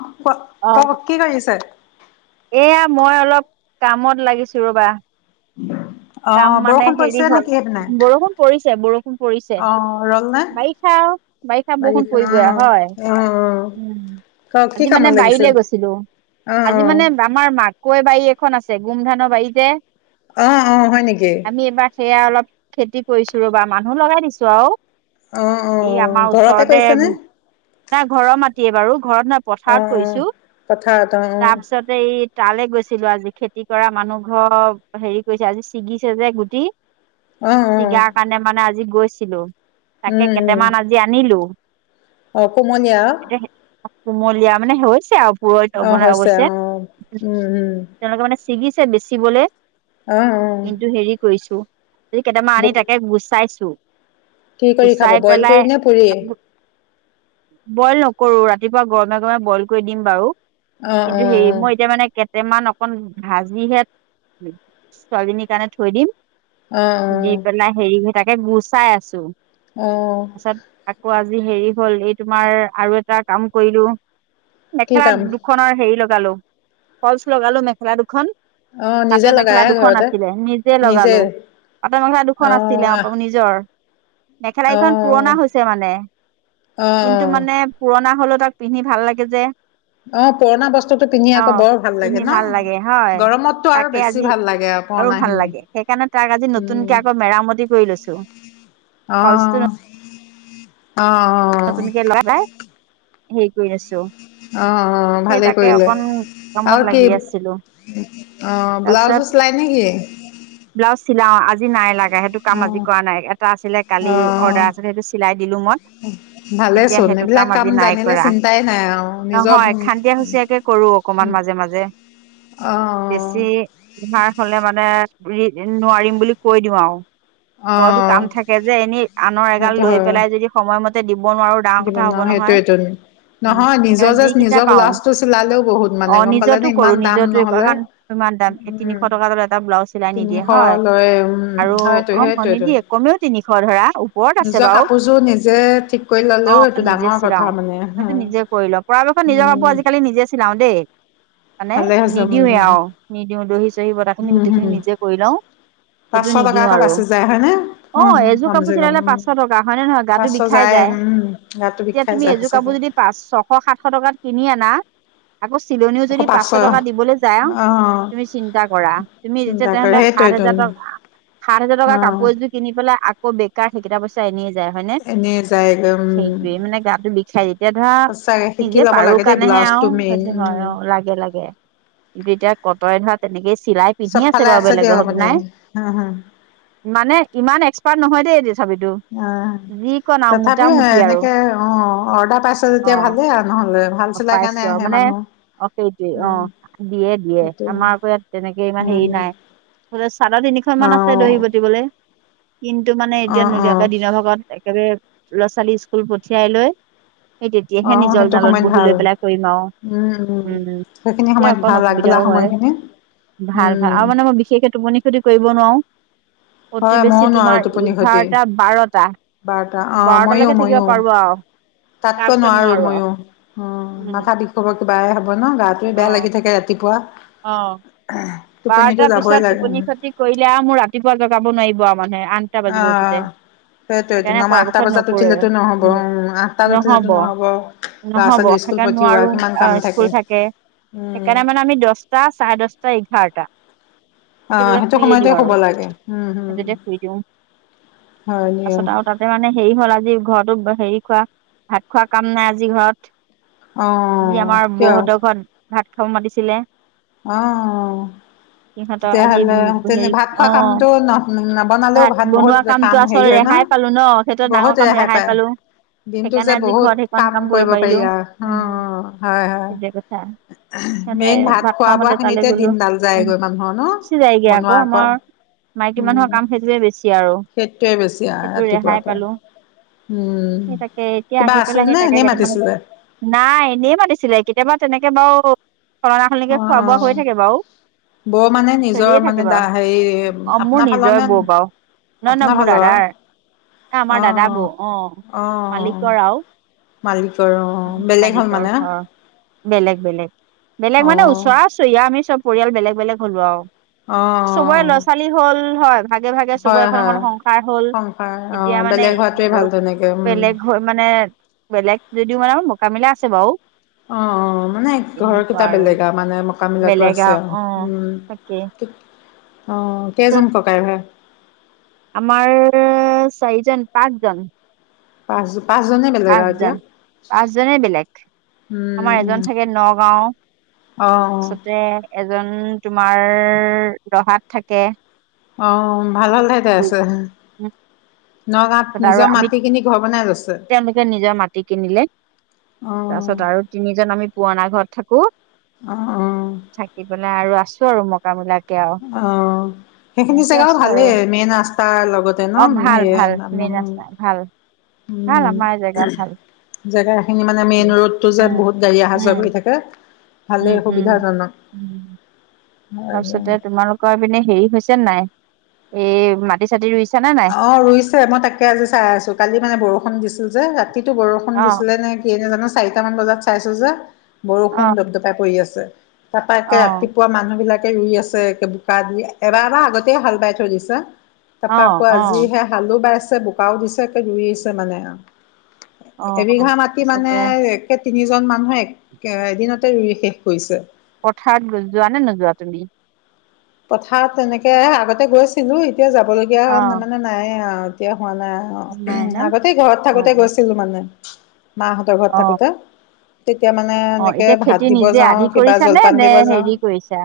অ ক'ত, ত' কি কৰি আছে? এইয়া মই অলপ কামত লাগিছোঁ ৰ'বা। কাম অ' মানে বৰষুণ হেৰি পৰিছে হ'ল। নেকি সেইপিনে? বৰষুণ পৰিছে বৰ পৰিছে। অ' ৰ'ল নে? বাৰিষা আৱ বাৰিষা বৰষুণ পৰিবই অ' হয়। অ' অ' উম। কওক কি আজি কামত মানে লাগিছিল? বাৰিলে গৈছিলোঁ। অ, অ। আমাৰ মাকৈ বাৰী এখন আছে। গোমধান বাৰী যে। অ, অ। হয় নেকি? আমি এইবাৰ সেয়া অলপ খেতি কৰিছোঁ ৰ'বা। মানুহ লগাই দিছোঁ আও। অ' এই অ' আমাৰ ঘৰতে ওচৰতে, কৰিছেনে? তা ঘৰ মাতিয়ে বাৰু। ঘৰত ন পথাৰত অ' অ' কৰিছোঁ। পথাৰত অ' অ' তাৰপিছত যে এই তালে গৈছিলোঁ আজি। খেতি কৰা মানুহ ঘ হেৰি কৰিছে আজি। ছিগিছে যে গুটি, অ' অ' ছিগাৰ কাৰণে মানে আজি গৈছিলোঁ। উম তাকে কেইটামান আজি আনিলোঁ। অঁ কুমলীয়া? কুমলীয়া মানে হৈছে আৱ পুৰৈত অ' অৱন হৈছে অৱশ্যে। অ' উম উম তেওঁলোকে মানে ছিগিছে বেচিবলে? অ অ। কিন্তু হেৰি কৰিছোঁ। যদি কেইটামান আনি তাকে গুচাইছোঁ। কি কৰি খাব গুচাই বইল কৰি পেলাই নে পুৰি? বইল নকৰোঁ। ৰাতিপুৱা গৰমে গৰমে বইল কৰি দিম বাৰু। অ' কিন্তু হেৰি অ' মই এতিয়া মানে কে তে মান অকণ ভাজিহে ছোৱালীজনীৰ কাৰণে থৈ দিম। দি অ' পেলাই হেৰি হৈ থাকে। গুচাই আছোঁ। অঁ। পাছত আকৌ আজি হেৰি হ'ল। এই তোমাৰ আৰু এটা কাম কৰিলোঁ। কি মেখেলা কাম? দুখনৰ হেৰি লগালোঁ, ফলচ লগালোঁ মেখেলা দুখন। অ, নিজে পাটৰ মেখেলা লগাই দুখন ঘৰতে? আছিলে নিজে লগালোঁ। পাটৰ মেখেলা দুখন অ আছিলে, আহ অ নিজৰ। মেখেলা অ কিখন পুৰণা হৈছে মানে। অ কিন্তু মানে পুৰণা হ'লও তাক পিন্ধি ভাল লাগে যে। অ, পুৰণা বস্তুটো পিন্ধি অ আকৌ বৰ ভাল লাগে পিন্ধি ন? লাগে হয় গৰমটো আৰু তাকে আজি বেছি ভাল লাগে। আৰু পুৰণা ভাল খিনি লাগে। সেকাণে তাক আজি উম নতুনকে আকৌ মেৰামতি কৰি লৈছোঁ। অ ফলচটো অ [unintelligible] হেই কৰি আছো। অ অ অ, ভালেই কৰিলে। কামত আৰু কি লাগি আছিলো অ, তাৰপিছত ব্লাউজো চিলাই নেকি? ব্লাউজ চিলাও। আজি নাই লাগা সেইটো কাম অ আজি কৰা নাই। এটা আছিলে কালি অ অৰ্ডাৰ আছিলে। সেইটো চিলাই দিলো মই। ভালেই এতিয়া চোন সেইটো কাম এইবিলাক আজি নাই জানিলে কৰা, চিন্তাই নাই আৰু নিজৰ নহয় উম খান্দিয়া হুচিয়াকে কৰোঁ। অকণমান মাজে, মাজে। বেছি অ'। [unintelligible] হ'লে মানে নোৱাৰিম বুলি কৈ দিওঁ আৰু। অ ঘৰতো কাম থাকে যে এনে আনৰ এগাল সেইটো লৈ হয় পেলাই যদি সময়মতে দিব নোৱাৰোঁ। ডাঙৰ দিব কথা ন হ'ব নহয়। সেইটোৱেইটো উম, নহয় সেইকাৰণে নিজৰ যে যিকেইটা নিজৰ পাও ব্লাউজটো চিলালেও বহুত মানে অ', গম পালে নিজৰতো নে কৰো ইমান দাম নিজটো নহ'লে অকণমান। ইমান দাম তিনিশ উম টকাত এটা ব্লাউজ চিলাই নিদিয়ে তিনিশ হয় লয় উম আৰু হয়তো অ', সেইটোৱেইটো নিদিয়ে কমেও তিনিশ ধৰা ওপৰত আছে নিজৰ বাৰু। কাপোৰযোৰ নিজে ঠিক কৰি ল'লেও অ', সেইটো নিজে ডাঙৰ কথা চিলাও মানে সিহঁতে নিজে কৰি লয় পৰাপক্ষত নিজৰ উম কাপোৰ আজিকালি নিজে চিলাওঁ দেই। মানে ভালে হৈছে উম নিদিওৱে আৰু নিদিওঁ দহি চহি বতাহখিনি উম হম গোটেইখিনি নিজে কৰি লওঁ। সেইটো পাঁচশ টকা নিদিওঁ এটা আৰু বাচি যায় হয়নে অ', উম এযোৰ কমচে কাপোৰ কম চিলালে উম পাঁচশ টকা হয় নে নহয় গাটো পাঁচশ বি বিষাই যায়। উম গাটো এতিয়া বিষাই তুমি যায় এযোৰ সঁচাকে কাপোৰ যদি পাঁচ, ছশ, সাতশ টকাত কিনি আনা। আকৌ চিলনীওঁ যদি পাঁচশ টকা দিবলৈ যায়। অ তুমি চিন্তা কৰা তুমি যেতিয়া চিন্তা কৰে তেনেহ'লে সাত সেইটোৱেইটো হাজাৰ টকা, সাত হাজাৰ টকা অ কাপোৰ এযোৰ কিনি পেলাই আকৌ বেকাৰ সেইকেইটা পইচা এনেয়ে যায় হয়নে। এনে যায়গৈ উম সেইটোৱে মানে গাটো বিষাই এতিয়া ধৰা সঁচাকে শিকি নিজে ল'ব পাৰো লাগে দেই কাৰণেহে আৰু। ব্লাউজটো মেইন সেইটো হয়, উম অ', লাগে, লাগে কিন্তু এতিয়া কটৰে ধৰা তেনেকেই চিলাই পিন্ধি আছে চবফালে বাৰু দিয়ক বেলেগৰ মানে হতোৱাই। হা হা মানে ইমান এক্সপাৰ্ট নহয় দেই তথাপিতো। অ', যি কণ আৰু তথাপি মোটামুটি আৰু এনেকে অ', অৰ্ডাৰ পাইছ যেতিয়া ভালেই আৰু নহ'লে। ভাল অ', চিলাই কাৰণে পাইছো আও আহে মানে মানুহ অ', সেইটোৱে উম অ', দিয়ে, দিয়ে সেইটোৱে আমাৰ পৰা ইয়াত তেনেকে ইমান হেৰি উম নাই। চাদৰ তিনিখন অ মান আছে দহি বতিবলৈ। কিন্তু মানে অ এতিয়া অ নোলীয়াকে দিনৰ ভাগত একেবাৰে ল'ৰা ছোৱালীক স্কুল পঠিয়াই লৈ। সেই অ তেতিয়াহে নিজন সেইটো জালত সময়ত বহি ভাল লৈ পেলাই কৰিম আৰু উম, উম সেইখিনি এয়া সময়ত অকণ ভাল আগবেলা অসুবিধাও হয়। সময়খিনি ভাল, ভাল উম আৰু মানে মই বিশেষকে টোপনি ক্ষতি কৰিব নোৱাৰোঁ। অতি হয় বেছি ময়ো নোৱাৰো তোমাৰ টোপনি খতি এঘাৰটা, বাৰটা। বাৰটা অ ময়ো বাৰটালৈকে থাকিব ময়ো পাৰোঁ আৰু। তাতকৈ তাৰপিছত নোৱাৰোঁ নোৱাৰো আৰু মইও। অ', উম মাথা বিষাব কিবাই হ'ব ন গাটোৱে অ বেয়া লাগি থাকে ৰাতিপুৱা। অ'। [unintelligible] বাৰটাৰ যাবই পিছত লাগে টোপনি ক্ষতি কৰিলে আৰু মোৰ ৰাতিপুৱা জগাব নোৱাৰিব মানে মানুহে আঠটা বাজিব উঠোতে। সেইটোৱেইটো সেইকাৰণে ন আঠটা পৰাপক্ষত বজাত নকৰে উঠিলেতো নহব উম, আঠটাত উঠিলেতো নহব। ল'ৰা নহ'ব ছোৱালী স্কুল সেইকাৰণে পঠিওৱা নোৱাৰো কিমান কাম অ', স্কুল থাকে উম সেইকাৰণে মানে আমি দহ দহটা, চাৰে দহটা, এঘাৰটা। অ', বজাত সেইটো শুইয়ে সময়তে দিওঁ আৰু শুব লাগে উম, সেই উম। তেতিয়া শুই দিওঁ হয় দিয়া। তাৰপাছত আৰু তাতে মানে হেৰি হ'ল আজি ঘৰতো হেৰি খোৱা ভাত খোৱা কাম নাই আজি ঘৰত। অ যি আমাৰ কিয় বৌহতৰ ঘৰত ভাত খাব মাতিছিলে। অ'। সিহঁতৰ আজি তেতিয়াহ'লে তেনে হেৰি ভাত খোৱা অ কামটো ন নবনালেও ভাত বনোৱা বহুত কামটো কাম আচল হেৰি হয় ন। ৰেহাই পালো ন সেইটো ডাঙৰ কাম ৰেহাই পালো। দিনতটো সেইকাৰণে যে আজি বহুত ঘৰত সেইকণ কাম কৰিব পাৰি, পাৰিলো আৰু অ, উম হয়। সেইটোৱে কথা হয়। সিহঁতে মেইন ভাত খোৱা খাওঁ বোৱা মতে তালৈ খিনিতে গলো দিন ডাল উম যায়গৈ মানুহৰ ন গুচি যায়গে আকৌ বনোৱা কৰোৱা আমাৰ মাইকী মানুহৰ উম', কাম সেইটোৱে বেছি আৰু সেইটোৱে বেছি আৰু সেইটো ৰেহাই ৰাতিপুৱাৰ পৰা পালো উম', সেই তাকে এতিয়া কিবা আহি আছিল পেলাই সেই নে তাকে এনে কেইটামান মাতিছিলে? নাই। এনেই মাতিছিলে। কেতিয়াবা তেনেকে বাৰু খলনা অ খলনিকে খোৱা অ বোৱা হৈ থাকে বাৰু বৌ মানে নিজৰ চলিয়ে মানে থাকিবা দা হেৰি বাৰু অ মোৰ আপোনাৰ ফালৰ নিজৰ নে বৌ বাও নহ নহ আপোনাৰ মোৰ ফালৰ দাদাৰ ন আমাৰ অ দাদা বৌ অ, অ মালিকৰ আৰুও মালিকৰ অ, বেলেগ হ'ল মানে ঘৰ বেলেগ, বেলেগ, বেলেগ অ মানে ওচৰৰা চৰিয়া আমি চব পৰিয়াল বেলেগ বেলেগ হলো আৰু অ চবৰে ল'ৰা ছোৱালী হল হয়। ভাগে ভাগে চবৰে হয় এখন এখন হয় সংসাৰ হল। সংসাৰ অ এতিয়া মানে বেলেগ হোৱাটোৱে ভাল তেনেকে উম বেলেগ হৈ মানে বেলেগ যদিও মানে মোকামিলা আছে, বাৰু অ', অ, মানে ঘৰ কেইটা বেলেগ আৰু মানে ককা মিলাটো বেলেগ আছে। আৰু অ, তাকে অ, চব কেইজনাম ককাই ভাই? আমাৰ চাৰিজন পাঁচজন পাঁচ পাঁচজনে বেলেগ আও এতিয়া পাঁচজন পাঁচজনে বেলেগ আমাৰ উম এজন থাকে নগাঁও। অ', অ, তাৰপিছতে এজন তোমাৰ ৰহাত থাকে। আহ, ভাল ভাল ঠাইতে আছে। তাৰপিছত নগাঁৱত নিজৰ মাটি কিনি ঘৰ বনাই লৈছে। হেনেকে নিজৰ মাটি কিনিলে অ তাৰ পিছত আৰু তিনিজন আমি পুৰণা ঘৰত থাকো। অ', অ, থাকিপেলাই আৰু আছো আৰু মই মুকামিলা কে আৰু অ', সেইখিনি এনেকে জেগাও আছো আৰু ভালেই মেইন ৰাস্তাৰ লগতে তে অ ন ভাল সেই ভাল মেইন ৰাস্তা ভাল ভাল উম আমাৰ জেগা ভাল জেগা খিনি মানে উম মেইন ৰোডতটো যোত বহুত গাড়ী অহা যোৱা উম কৰি থাকে। উম ভালেই উম সুবিধাজনক উম তাৰপিছতে তোমালোকৰ পিনে হেৰি হৈছে নে নাই? এই মাটি চাটি ৰুইছা নে নাই? অ', ৰুইছে মই তাকে আজি চাই আছো। কালি মানে বৰষুণ দিছিল যে ৰাতিটো বৰষুণ অ দিছিলে নে। [unintelligible] নাজানো চাৰিটামান বজাত চাইছো যে অ বৰষুণ দপদপাই পৰি আছে। তাৰপা অ একে ৰাতিপুৱা মানুহ বিলাকে ৰুই আছে। একে বোকা দি এবাৰ এবাৰ আগতেই হাল বাই থৈ দিছে। অ পাকৌ আজিহে হালো বাইছে বোকাও দিছে। জুৰি আহছে মানে অ এবিঘা মাটিৰ মানে তাৰছতে সেই তিনিজন মানুহে এক এদিনতে ৰুই শেষ কৰিছে। পথাৰত যোৱা নে নোযোৱা তুমি? পথাৰত তেনেকৈ আগতে গৈছিলো। এতিয়া যাবলগীয়া অ মানে নাই আৰু এতিয়া হোৱা নাই। অ', নাই ন আগতে ঘৰত অ থাকোতে গৈছিলো মানে মাহঁতৰ ঘৰত অ অ থাকোতে তেতিয়া মানে অ', এনেকে এতিয়া ভাত খেতি দিব নিজে যাওঁ আধি কিবা কৰিছা নে জলপান নে দিব যাওঁ হেৰি কৰিছা?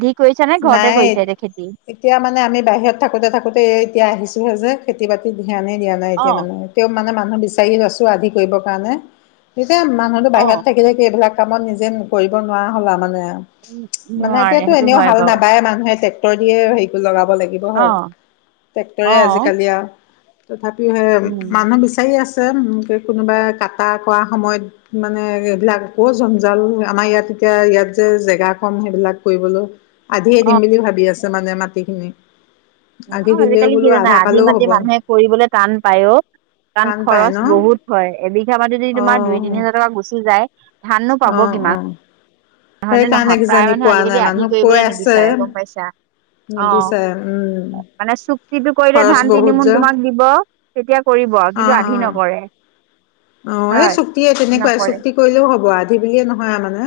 আদি কৰিছা নে? ঘৰতে নাই কৰিছা এতিয়া খেতি এতিয়া মানে আমি বাহিৰত থাকোঁতে। থাকোঁতে। এতিয়া আহিছোঁহে যে খেতি বাতিত ধ্যানেই দিয়া নাই এতিয়া মানে অ তেওঁ মানে মানুহ বিচাৰি আছো আদি কৰিবৰ কাৰণে যেতিয়া মানুহটো অ বাহিৰত থাকিলে কি এইবিলাক কামত নিজে কৰিব নোৱাৰা হ'লা মানে মানে নোৱাৰে এতিয়াতো সেইটো এনেও হয় বাৰু প্ৰায় মানুহে ট্ৰেক্টৰ দিয়ে হেৰি লগাব লাগিব অ হয়, ট্ৰেক্টৰে অ আজিকালি আৰু। তথাপিও সে উম মানুহ বিচাৰি আছে উম কোনোবাই কাটা কোৱা সময়ত মানে এইবিলাক আকৌ জঞ্জাল, আমাৰ ইয়াত এতিয়া ইয়াত যে জেগা কম সেইবিলাক কৰিবলৈ। আধিয়ে অ দিম বুলি ভাবি আছে মানে মাটিখিনি। আধি [unintelligible] দিলেও আজিকালি বোলো কি জানা আধা আধি পালেও মাটি হ'ব মানুহে কৰিবলৈ টান পায় অ। কাৰণ টান পাই খৰচ ন বহুত হয় এবিঘা মাটি যদি অ তোমাৰ দুই তিনি হাজাৰ টকা গুচি যায় ধাননো অ পাব অ কিমান? হয়নে সেইকাৰণে নহয়? প্ৰায় কিজানি মানুহে পোৱা নাই আজিকালি আধি মানুহক কৈ কৰিবলৈ আছে নিবিচাৰে গম পাইছা? নিবিচাৰে উম অ মানে চুক্তিটো কৰিলে খৰচ ধান তিনি বহুত মোন যে তোমাক দিব। তেতিয়া কৰিব অ কিন্তু অ আধি নকৰে। অ এই হয় চুক্তিয়ে তেনেকুৱাই নকৰে চুক্তি কৰিলেও হব আধি বুলিয়ে নহয় মানে।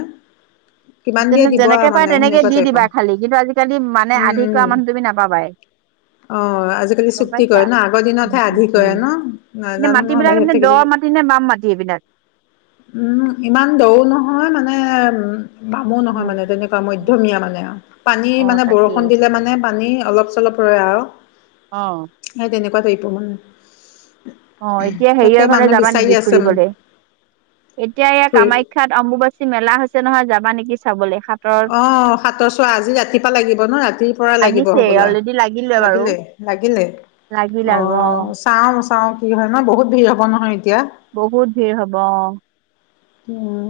কিমান দিয়ে তেনে দিব আৰু যেনেকে পায় মানে তেনেকে সেনেকুৱা দি দিবা টাইপৰ খালি কিন্তু আজিকালি মানে উম আধি কৰা উম মানুহ তুমি নাপাবাই। অ, আজিকালি গম চুক্তি পাইছা কৰে ন আগৰ উম দিনতহে উম আধি কৰে উম ন কিন্তু নেজানো নহয় মাটিবিলাক বাহি এপিনে দ মাটি নে বাম মাটি এইবিলাক? উম ইমান দ'ও নহয় মানে উম বামো নহয় উম মানে তেনেকুৱা মধ্যমীয়া মানে। পানী অ মানে বৰষুণ তাকেই দিলে মানে পানী অলপ - চলপ ৰয় আৰু। অ। সেই তেনেকুৱা টাইপৰ মানে। অ এতিয়া তাকে হেৰিয়ৰ ফালে মানুহ যাবা বিচাৰি নেকি আছে মানে ফুৰিবলৈ? এতিয়া এইয়া ফুৰি কামাখ্যাত অম্বুবাচী মেলা হৈছে নহয় যাবা নেকি চাবলে হা অ, সাতৰ চোৱা আজি ৰাতিপুৱা লাগিব ন ৰাতিৰ পৰা লাগিব লাগিছে হবলা। অলৰেডি বাৰু লাগিলে লাগিলে। লাগিল আৰু অ। চাওঁ চাওঁ কি হয় ন? বহুত ভিৰ হ'ব নহয় এতিয়া। বহুত ভিৰ হব।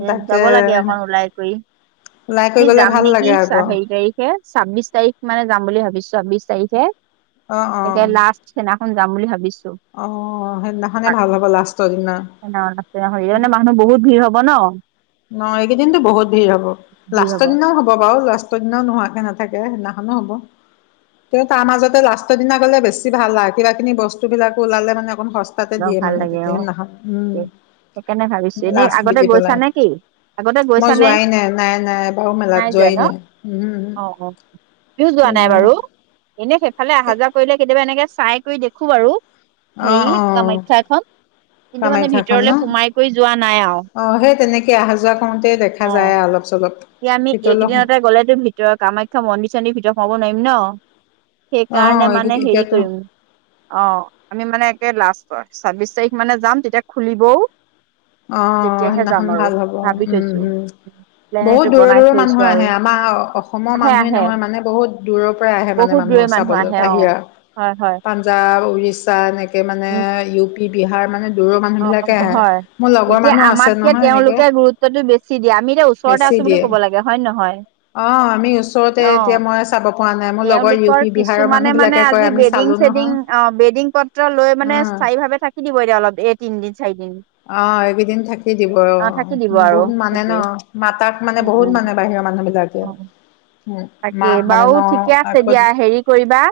উম, যাব লাগে অকন ওলাই কৰি, ওলাই কৰি আমি গলে যাম ভাল নেকি লাগে চা আকৌ হেৰি তাৰিখ? কে ছাব্বিশ তাৰিখ মানে যাম বুলি ভাবিছো ছাব্বিশ তাৰিখে, অ অ একে লাষ্ট [unintelligible] দিনাখন যাম বুলি ভাবিছো। অ সেইদিনাখনে ভাল হব লাষ্টৰ দিনা। [unintelligible] মানে মানুহ বহুত ভিৰ হব ন? অ এইকেইদিনতো বহুত ভিৰ হব, লাষ্টৰ দিনাও হব বাৰু লাষ টৰ দিনাও নোহোৱাকে নাথাকে সেইদিনাখনো হ'ব। তেও তাৰ মাজতে লাষ্টৰ দিনা গ'লে বেছি ভাল আ কিবাকিনি বস্তুবিলাকো ওলালে মানে অকণ সস তাকে বৰ দিয়ে ভাল মানে লাগে তেতিয়া অ সেইদিনাখন সেইকাৰণে ভাবিছো উম এনেই লাষ্ট আগতে বুলি গৈছা পেলাই। নে কি আগতে মই গৈছানে যোৱাই নাই, নাই নাই এবাৰো মেলাত যোৱাই নাই, উহু উহু। আমিও যোৱা নাই বাৰু এনে সেইফালে আহা যোৱা কৰিলে কেতিয়াবা এনেকে চাই কৰি দেখো বাৰু। অ অ। কামাখ্যাখন। কামাখ্যাখন ন, যোৱা নাই আৰু অ সেই তেনেকে আহা - যোৱা কৰোতে দে খা অ যায় আৰু অলপ - চলপ। এতিয়া আমি ভিতৰলৈ এইকেইদিনতে গলেতো ভিতৰত কামাখ্যা মন্দিৰ - চন্দিৰ ভিতৰত সোমাব নোৱাৰিম ন? অ সেইকাৰণে মানে হেৰি এতিয়াতো কৰিম। অঁ' আমি মানে একে লাষ্টৰ ছাব্বিশ তাৰিখ মানে যাম তেতিয়া খুলিবও- অঁ' তেতিয়াহে যাম সেইদিনাখন আৰু ভাল হব, ভাবি উম থৈছো উম' প্লেন বহুত সেইটো দূৰৰ বনাই দূৰৰ থৈছো মানুহ আৰু আহে আমাৰ- অসমৰ আহে মানুহেই আহে নহয় মানে বহুত দূৰৰ পৰা আহে মানে বহুত দূৰৈৰ মানুহ চাবলৈ আহে অ বাহিৰৰ। হয় হয়। পঞ্জাৱ উৰিষ্যা এনেকে মানে উম ইউ পি বিহাৰ মানে দূৰৰ অ অ মানুহবিলাকে আহে। হয় মোৰ লগৰ এতিয়া মানুহ আছে আমাতকে নহয় এনেকে তেওঁলোকে গুৰুত্বটো বেছি দিয়ে আমি এতিয়া ওচৰতে আছো বুলি কব লাগে হয় নে নহয়? অঁ' আমি ওচৰতে অ এতিয়া মই চাব পৰা নাই মোৰ লগৰ ইউ তেওঁলোকৰ পি বিহাৰৰ মানুহ বিলাকে কয় আমি চালো নহয়। অঁ' বেডিং পত্ৰ লৈ মানে অ স্থায়ী ভাৱে থাকি দিব এতিয়া অলপ এ তিনদিন চাৰিদিন। অঁ' এইগেইদিন থাকি দিব অ থাকি দিব অঁ' আৰু বহুত মানে ন সেইটোৱে মাতাক মানে বহুত মানে- বাহিৰৰ মানুহ বিলাকে। উ তাকে মাক মানে বাৰু ন ঠিকে আছে আকৌ দিয়া হেৰি কৰিবা।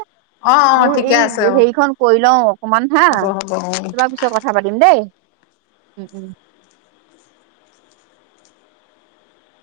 অ অ মোৰ ঠিকে এই আছে অ হেৰিখন কৰি লওঁ অকমান হাঁ হ'ব হ'ব অ তোমাক পিছত কথা- কথা পাতিম দিম দেই, উম উম'।